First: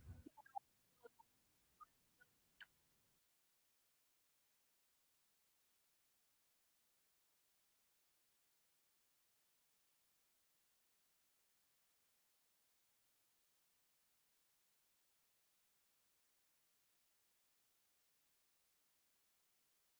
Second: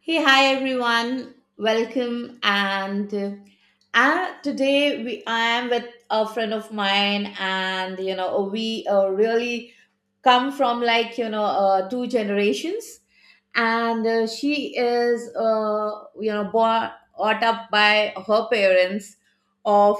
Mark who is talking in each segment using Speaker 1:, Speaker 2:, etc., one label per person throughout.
Speaker 1: Hey, hi everyone. Welcome. And today we I am with a friend of mine, and we really come from, like, two generations, and she is, born, brought up by her parents of—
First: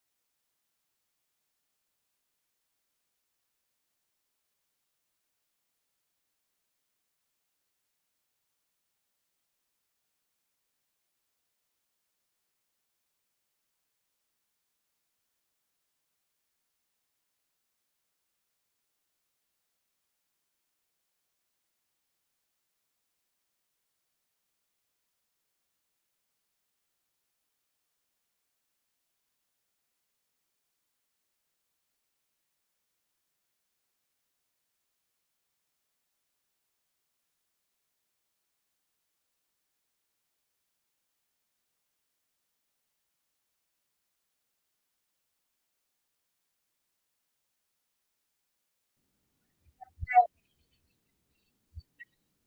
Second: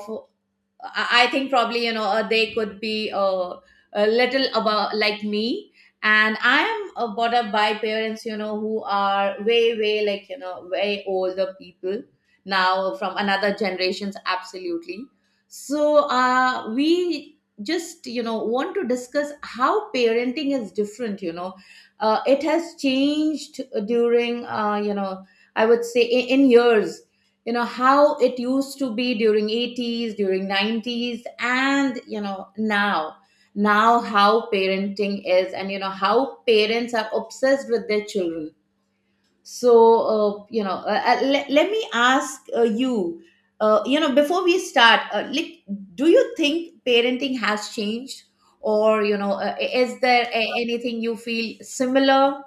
Speaker 1: I think, probably, they could be a little about like me, and I am brought up by parents, who are way way, way older people now, from another generations absolutely. So we just want to discuss how parenting is different. It has changed during, I would say in, years, how it used to be during 80s, during 90s, and now, how parenting is, and how parents are obsessed with their children. So let me ask you, you know before we start, like, do you think parenting has changed, or, is there anything you feel similar,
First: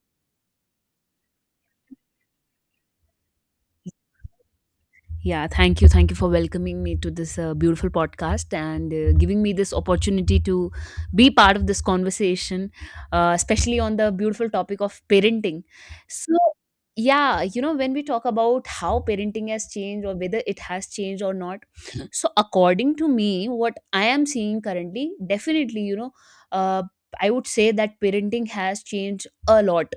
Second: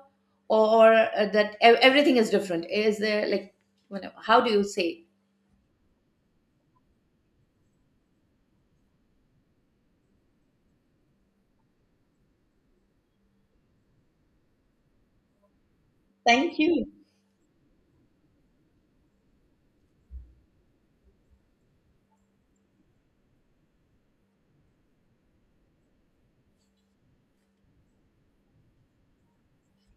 Speaker 1: or that everything is different? Is there, like, how do you say?
Speaker 2: Yeah, thank you. Thank you for welcoming me to this beautiful podcast and giving me this opportunity to be part of this conversation, especially on the beautiful topic of parenting. So,
Speaker 1: Thank you.
Speaker 2: yeah, you know, when we talk about how parenting has changed or whether it has changed or not, so according to me, what I am seeing currently, definitely, you know, uh, I would say that parenting has changed a lot.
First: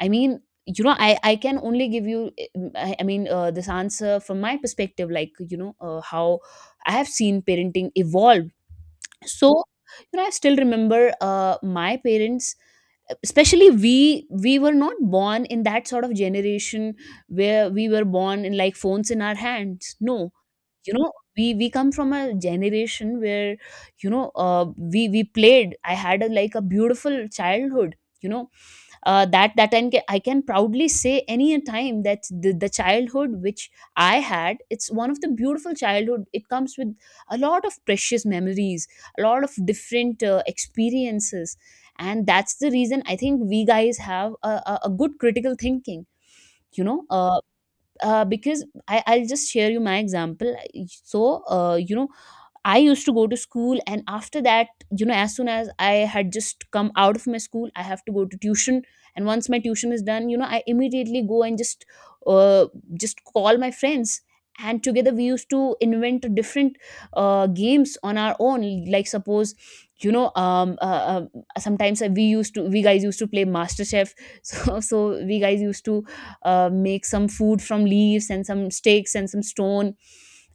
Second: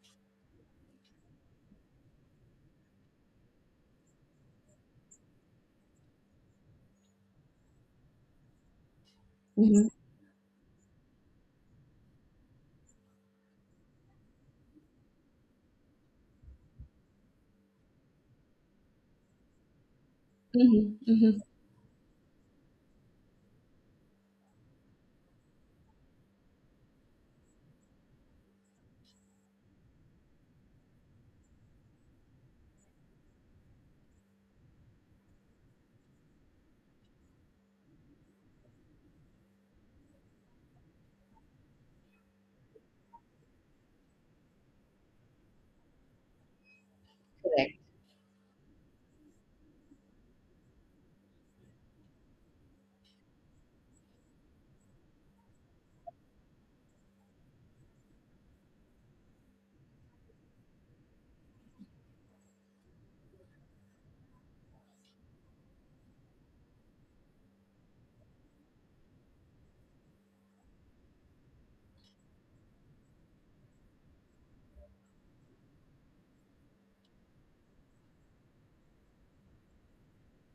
Speaker 2: I mean, you know, I can only give you, I mean, this answer from my perspective, like you know, how I have seen parenting evolve. So,
Speaker 1: Mhm.
Speaker 2: you know, I still remember my parents, especially we were not born in that sort of generation where we were born in like phones in our hands. No, you
Speaker 1: Mhm.
Speaker 2: know,
Speaker 1: Mhm.
Speaker 2: we come from a generation where you know we played. I had a, like a beautiful childhood. You know, that I can proudly say any time that the childhood which I had, it's one of the beautiful childhood. It comes with a lot of precious memories, a lot of different experiences, and that's the reason I think we guys have a good critical thinking. You know,
Speaker 1: Correct.
Speaker 2: because I, I'll just share you my example. So, you know, I used to go to school, and after that, you know, as soon as I had just come out of my school, I have to go to tuition. And once my tuition is done, you know, I immediately go and uh, just call my friends, and together we used to invent different games on our own. Like suppose, you know, sometimes we used to, we guys used to play Master Chef. So, so we guys used to make some food from leaves and some sticks and some stone,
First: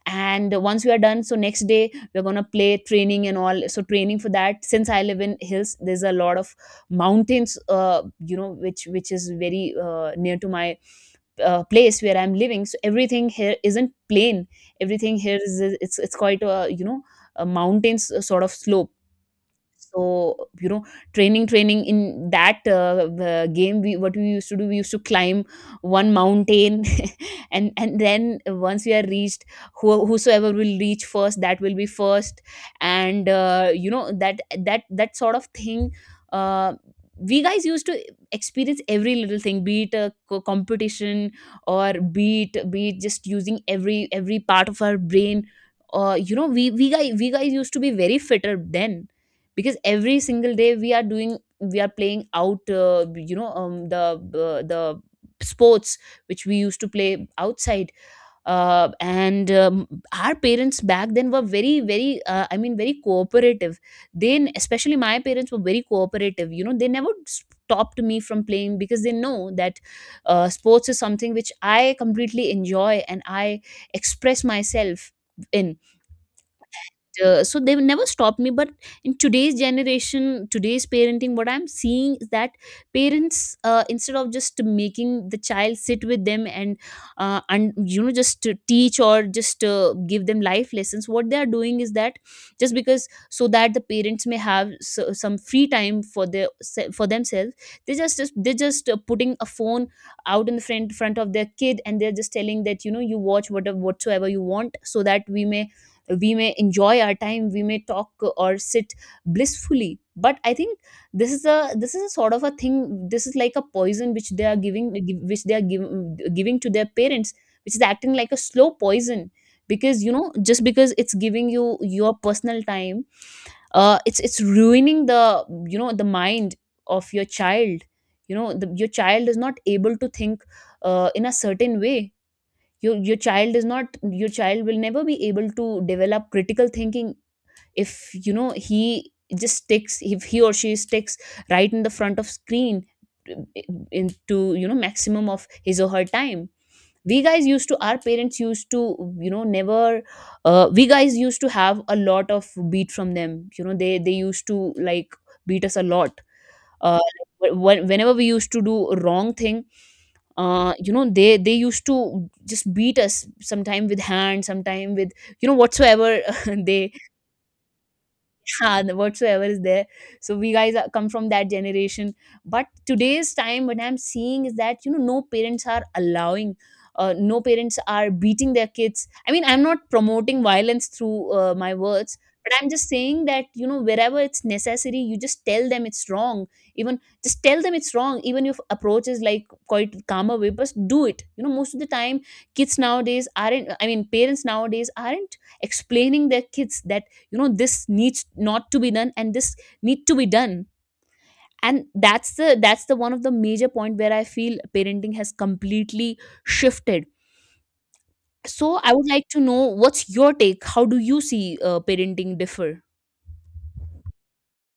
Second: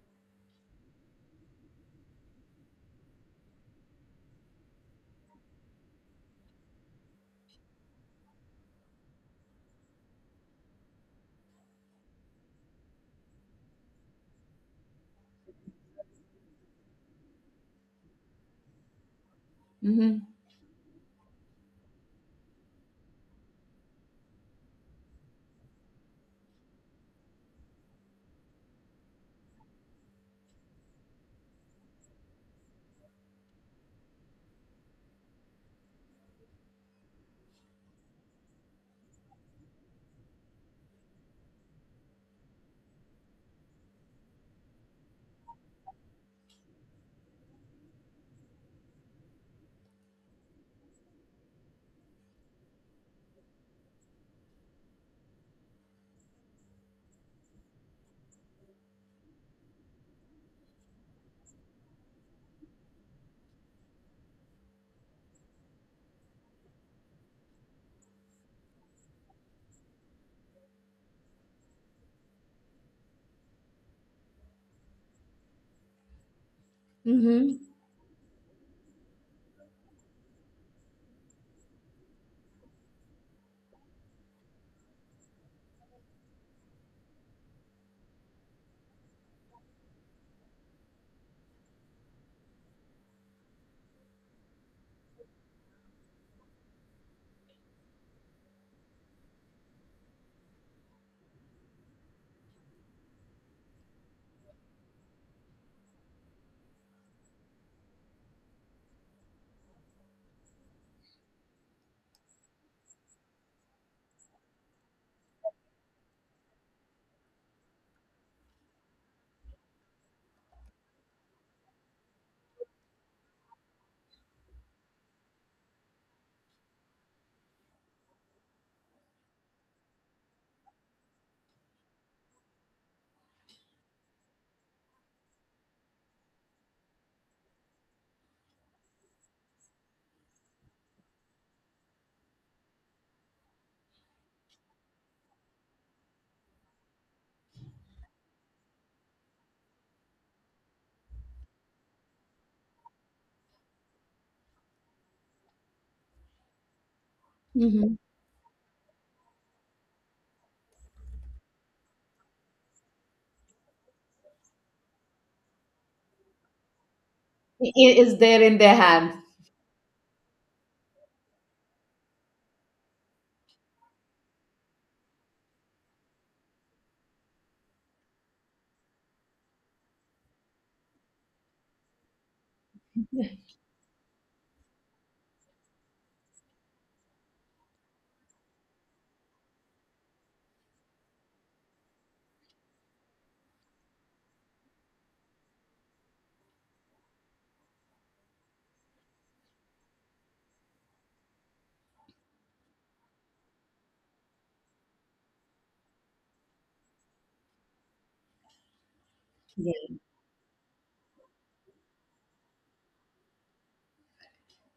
Speaker 2: and once we are done, so next day we're going to play training and all. So training for that, since I live in hills, there's a lot of mountains, you know, which is very near to my place where I'm living. So everything here isn't plain, everything here is, it's quite a, you know, a mountains sort of slope.
Speaker 1: Mhm.
Speaker 2: So, you know, training in that game, we what we used to do, we used to climb one mountain, and then once we are reached, who, whosoever will reach first, that will be first, and you know that that sort of thing. Uh, we guys used to experience every little thing, be it a competition or be it just using every part of our brain. You know, we guys used to be very fitter then, because every single day we are doing, we are playing out, you know, the sports which we used to play outside, and our parents back then were very I mean very cooperative. Then, especially my parents were very cooperative, you know, they never stopped me from playing, because they know that sports is something which I completely enjoy and I express myself in.
Speaker 1: Mhm.
Speaker 2: So they never stopped me, but in today's generation, today's parenting, what I'm seeing is that parents, instead of just making the child sit with them and you know just to teach or just give them life lessons, what they are doing is that, just because so that the parents may have so, some free time for their for themselves, they just they're just putting a phone out in the front of their kid, and they're just telling that you know you watch whatever whatsoever you want, so that we may, we may enjoy our time, we may talk or sit blissfully. But I think this is a, this is a sort of a thing, this is like a poison which they are giving, which they are giving to their parents, which is acting like a slow poison. Because you know, just because it's giving you your personal time, it's ruining the, you know, the mind of your child. You know the, your child is not able to think in a certain way. Your child is not, your child will never be able to develop critical thinking if, you know, he just sticks, if he or she sticks right in the front of screen into, you know, maximum of his or her time. We guys used to, our parents used to, you know, never, we guys used to have a lot of beat from them. You know, they used to like beat us a lot, uh,
Speaker 1: Mhm.
Speaker 2: whenever we used to do a wrong thing. You know, they used to just beat us sometime with hand, sometime with, you know, whatsoever they
Speaker 1: I- Is there in their
Speaker 2: yeah, the
Speaker 1: hand.
Speaker 2: whatsoever is there. So we guys are, come from that generation. But today's time, what I'm seeing is that you know, no parents are allowing. No parents are beating their kids. I mean, I'm not promoting violence through my words, but I'm just saying that you know, wherever it's necessary, you just tell them it's wrong. Even just tell them it's wrong. Even if approach is like quite calmer way, but do it. You know, most of the time, kids nowadays aren't. I mean, parents nowadays aren't explaining their kids that you know this needs not to be done and this need to be done. And that's the, that's the one of the major point where I feel parenting has completely shifted. So I would like to know what's your take, how do you see parenting differ.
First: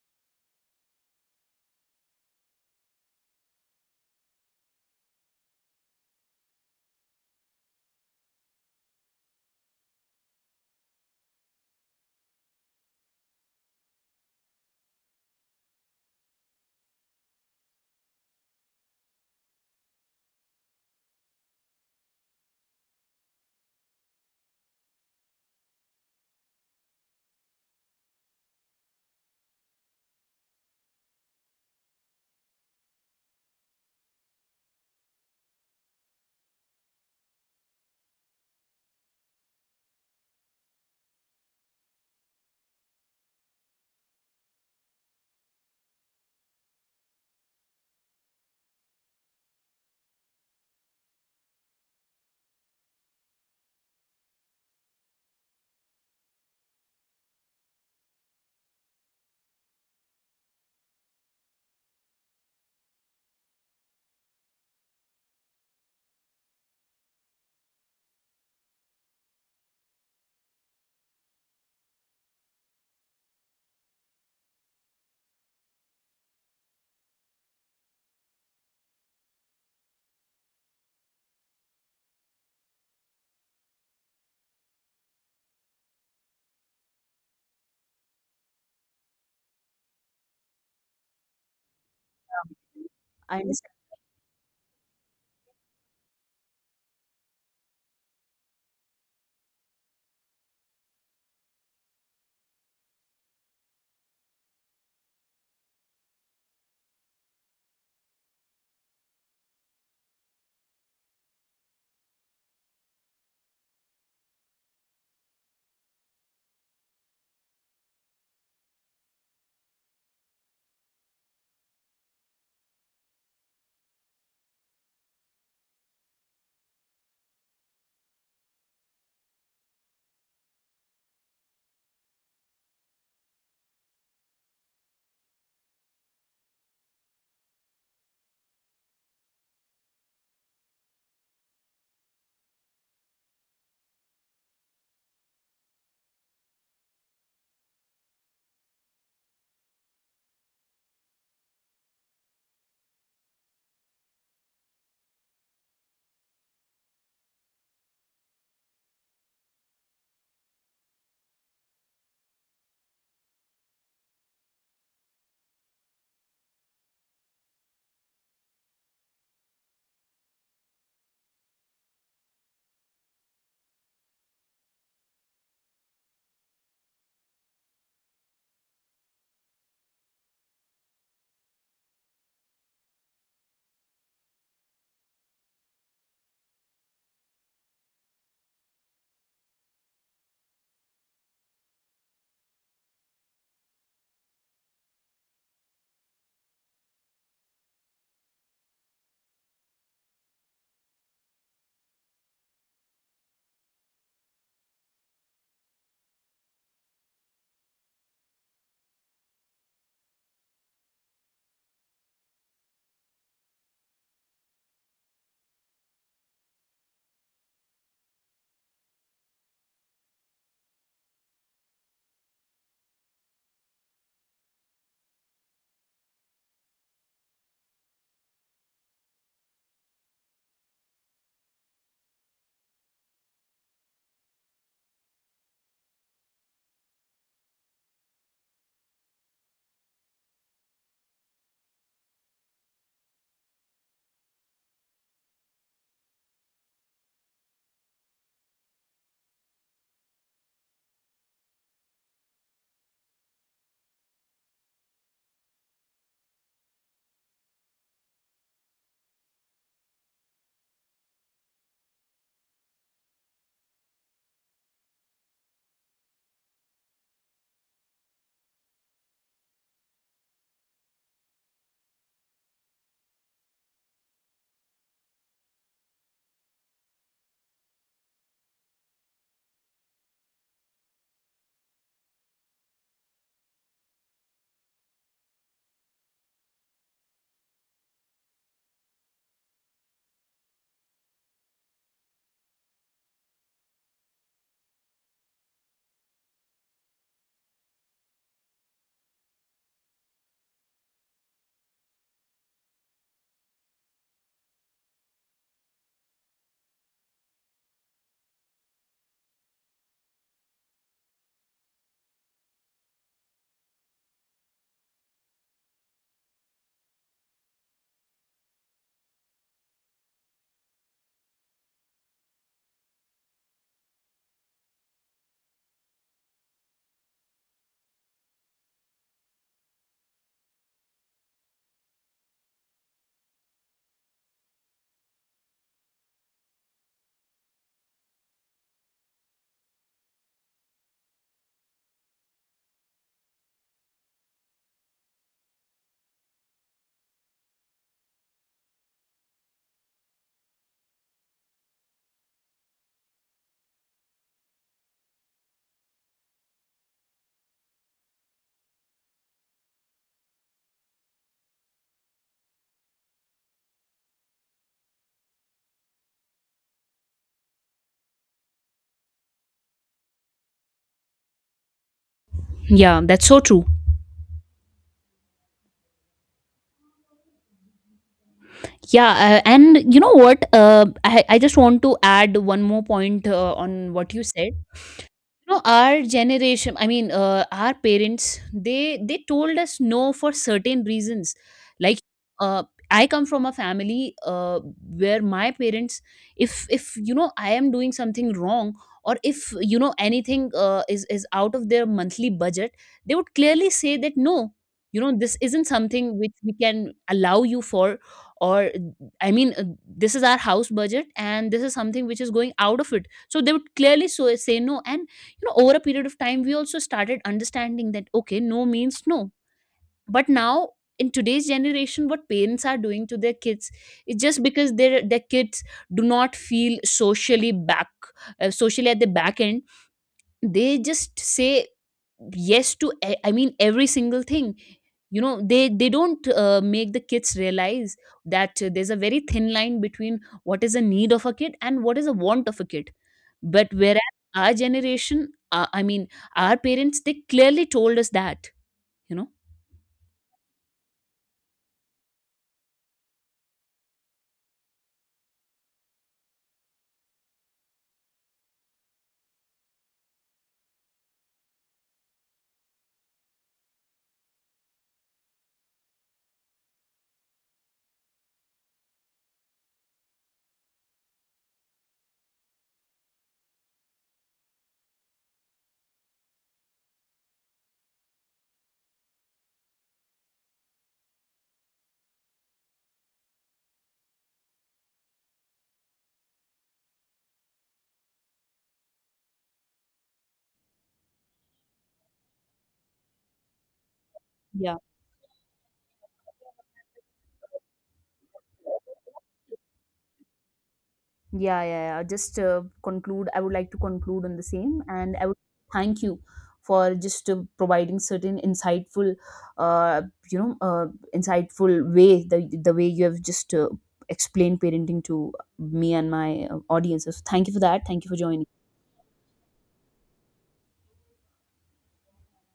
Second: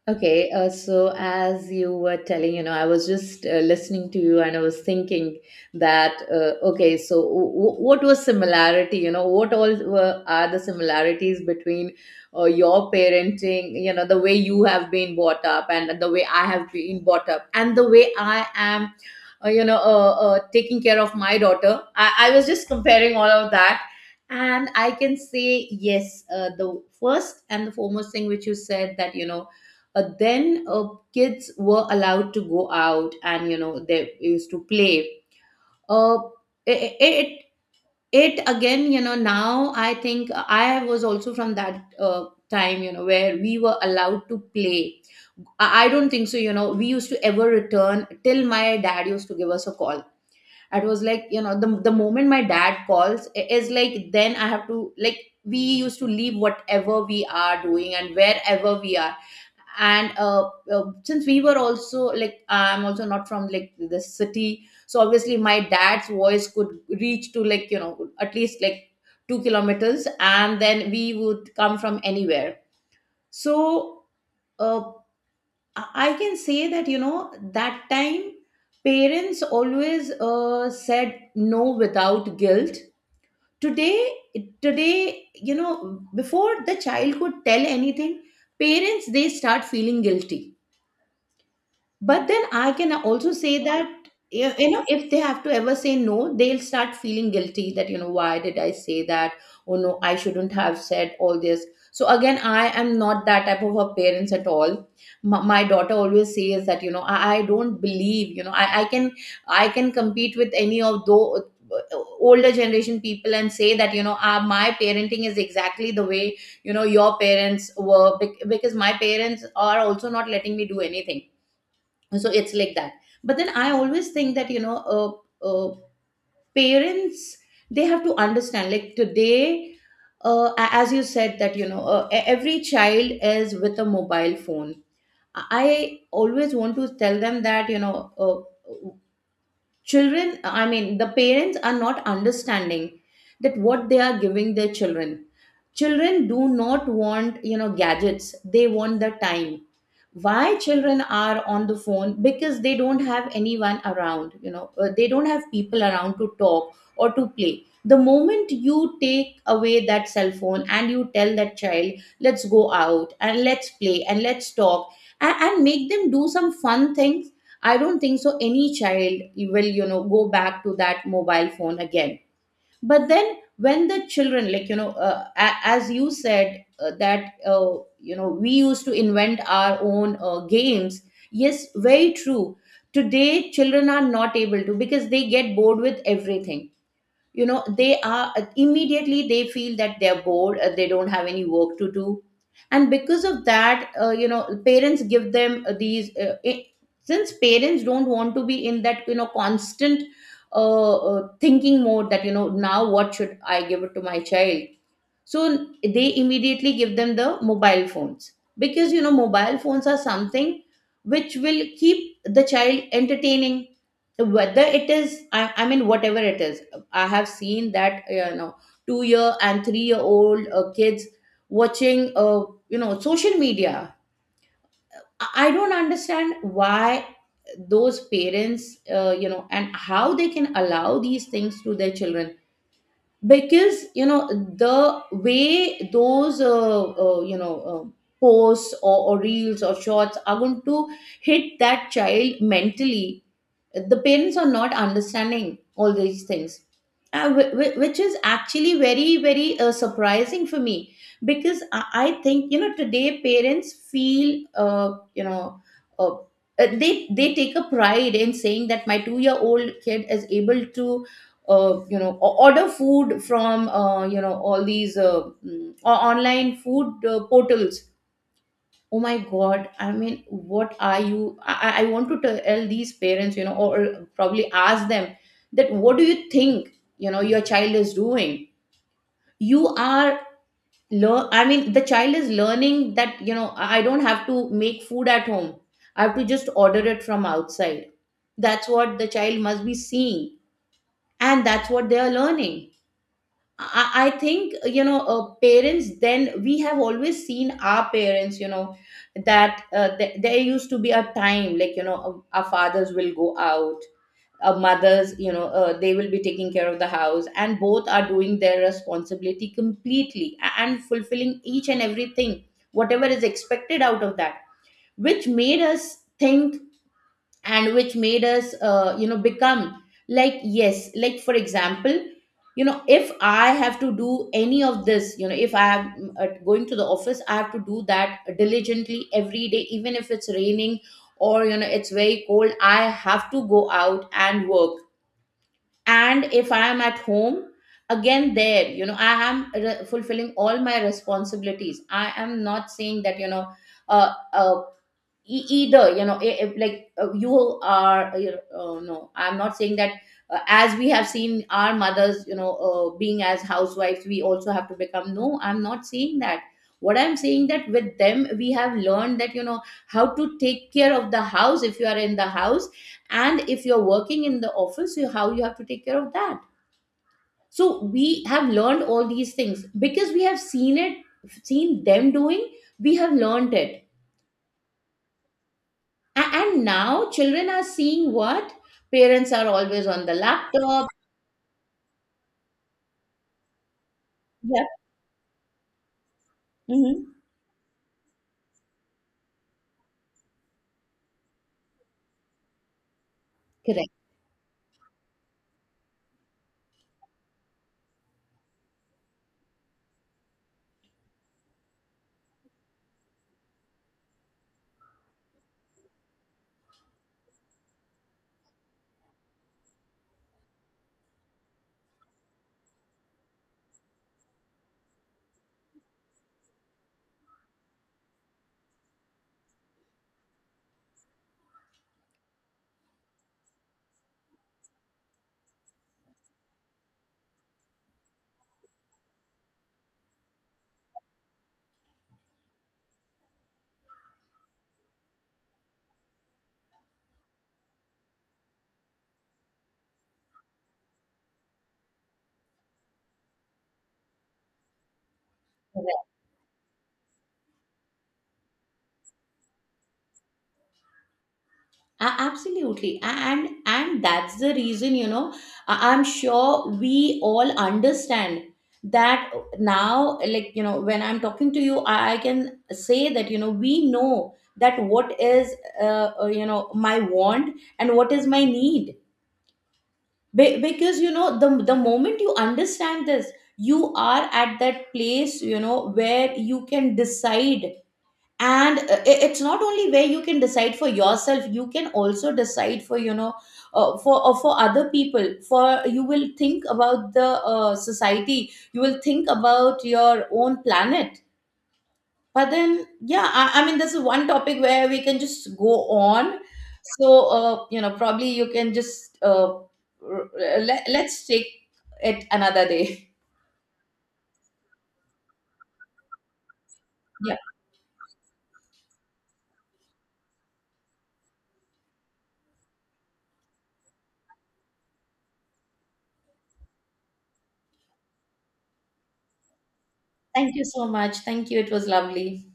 Speaker 1: Okay, so as you were telling, you know, I was just listening to you, and I was thinking that, okay, so what was similarity, you know, what all are the similarities between your parenting, you know, the way you have been brought up and the way I have been brought up and the way I am, taking care of my daughter. I was just comparing all of that. And I can say, yes, the first and the foremost thing which you said that, then kids were allowed to go out, and they used to play, uh, it, it again. Now I think I was also from that time, where we were allowed to play. I don't think so. You know, we used to ever return till my dad used to give us a call. It was like, you know, the moment my dad calls, is like, then I have to, like, we used to leave whatever we are doing and wherever we are. And since we were also like— I'm also not from like the city. So obviously my dad's voice could reach to, like, at least like, 2 kilometers, and then we would come from anywhere. So uh, i I can say that, that time parents always said no without guilt. Today, today you know before the child could tell anything, parents, they start feeling guilty. But then I can also
Speaker 2: I
Speaker 1: say
Speaker 2: understand.
Speaker 1: that, you know, if they have to ever say no, they'll start feeling guilty that, why did I say that? Oh no, I shouldn't have said all this. So again, I am not that type of a parents at all. My daughter always says that, you know, I don't believe, you know, I can compete with any of those older generation people and say that, ah, my parenting is exactly the way, your parents were, because my parents are also not letting me do anything. So it's like that. But then I always think that, uh, parents, they have to understand, like, today, as you said that, every child is with a mobile phone. I always want to tell them that, uh, children— I mean, the parents are not understanding that what they are giving their children. Children do not want, gadgets. They want the time. Why children are on the phone? Because they don't have anyone around. They don't have people around to talk or to play. The moment you take away that cell phone and you tell that child, let's go out and let's play and let's talk, and make them do some fun things, I don't think so any child will, go back to that mobile phone again. But then when the children, like, as you said, that you know we used to invent our own games. Yes, very true. Today children are not able to because they get bored with everything. You know, they are, immediately they feel that they're bored, they don't have any work to do. And because of that, parents give them, since parents don't want to be in that, you know, constant, thinking mode that, you know, now what should I give it to my child. So they immediately give them the mobile phones, because, you know, mobile phones are something which will keep the child entertaining, whether it is— I mean, whatever it is. I have seen that, you know, 2-year and 3-year old kids watching, social media. I don't understand why those parents, and how, they can allow these things to their children. Because, you know, the way those, posts, or reels or shorts, are going to hit that child mentally, the parents are not understanding all these things, which is actually very very surprising for me. Because I think, you know, today parents feel, uh, they take a pride in saying that my 2-year old kid is able to, order food from, all these online food portals. Oh my god! I mean, what are you— I want to tell these parents, you know, or probably ask them, that, what do you think, your child is doing? You are learn— I mean, the child is learning that, I don't have to make food at home, I have to just order it from outside. That's what the child must be seeing, and that's what they are learning. I think, parents then, we have always seen our parents, that there used to be a time, like, our fathers will go out, our mothers, they will be taking care of the house, and both are doing their responsibility completely and fulfilling each and everything whatever is expected out of that. Which made us think, and which made us, become, like, yes, like for example, if I have to do any of this, if I am, going to the office, I have to do that diligently every day, even if it's raining or, it's very cold, I have to go out and work. And if I am at home, again, there, I am fulfilling all my responsibilities. I am not saying that, uh, uh, either, if, like, you are, oh, no, I'm not saying that, as we have seen our mothers, being as housewives, we also have to become. No, I'm not saying that. What I'm saying that, with them, we have learned that, how to take care of the house if you are in the house, and if you're working in the office, how you have to take care of that. So we have learned all these things, because we have seen it, seen them doing, we
Speaker 2: Yeah,
Speaker 1: have
Speaker 2: that's so
Speaker 1: learned
Speaker 2: true.
Speaker 1: it. And now children are seeing what?
Speaker 2: Yeah,
Speaker 1: Parents are always
Speaker 2: and you
Speaker 1: on
Speaker 2: know
Speaker 1: the
Speaker 2: what,
Speaker 1: laptop.
Speaker 2: I just want to add one more point on what you said.
Speaker 1: Yeah.
Speaker 2: You know, our generation, I mean,
Speaker 1: Mhm.
Speaker 2: our parents, they told us no for certain reasons. Like, uh, I come from a
Speaker 1: Correct.
Speaker 2: family where my parents, if you know I am doing something wrong, or if you know anything is out of their monthly budget, they would clearly say that no, you know, this isn't something which we can allow you for, or I mean, this is our house budget and this is something which is going out of it. So they would clearly so say no, and you know over a period of time we also started understanding that okay, no means no. But now in today's generation what parents are doing to their kids is, just because their kids do not feel socially back, socially at the back end, they just say yes to I mean every single thing. You know, they don't make the kids realize that there's a very thin line between what is a need of a kid and what is a want of a kid. But whereas our generation, I
Speaker 1: Correct.
Speaker 2: mean our parents, they clearly told us that, you know,
Speaker 1: Absolutely. And that's the reason, you know, I'm sure we all understand that, now, like, you know, when I'm talking to you, I can say that, you know, we know that what is, my want and what is my need. Because, you know, the moment you understand this, you are at that place, you know, where you can decide. And it's not only where you can decide for yourself, you can also decide for, for other people, for— you will think about the, society, you will think about your own planet. But then, yeah, I mean, this is one topic
Speaker 2: yeah.
Speaker 1: where we can just go on. So, probably you can just let's take
Speaker 2: Yeah, yeah, yeah.
Speaker 1: it
Speaker 2: Just
Speaker 1: another day.
Speaker 2: conclude. I would like to conclude on the same, and I would thank you for just
Speaker 1: Yeah.
Speaker 2: providing certain insightful, uh, you know, insightful way the way you have just explained parenting to me and my audiences. Thank you for that. Thank you for joining.
Speaker 1: Thank you so much. Thank you. It was lovely.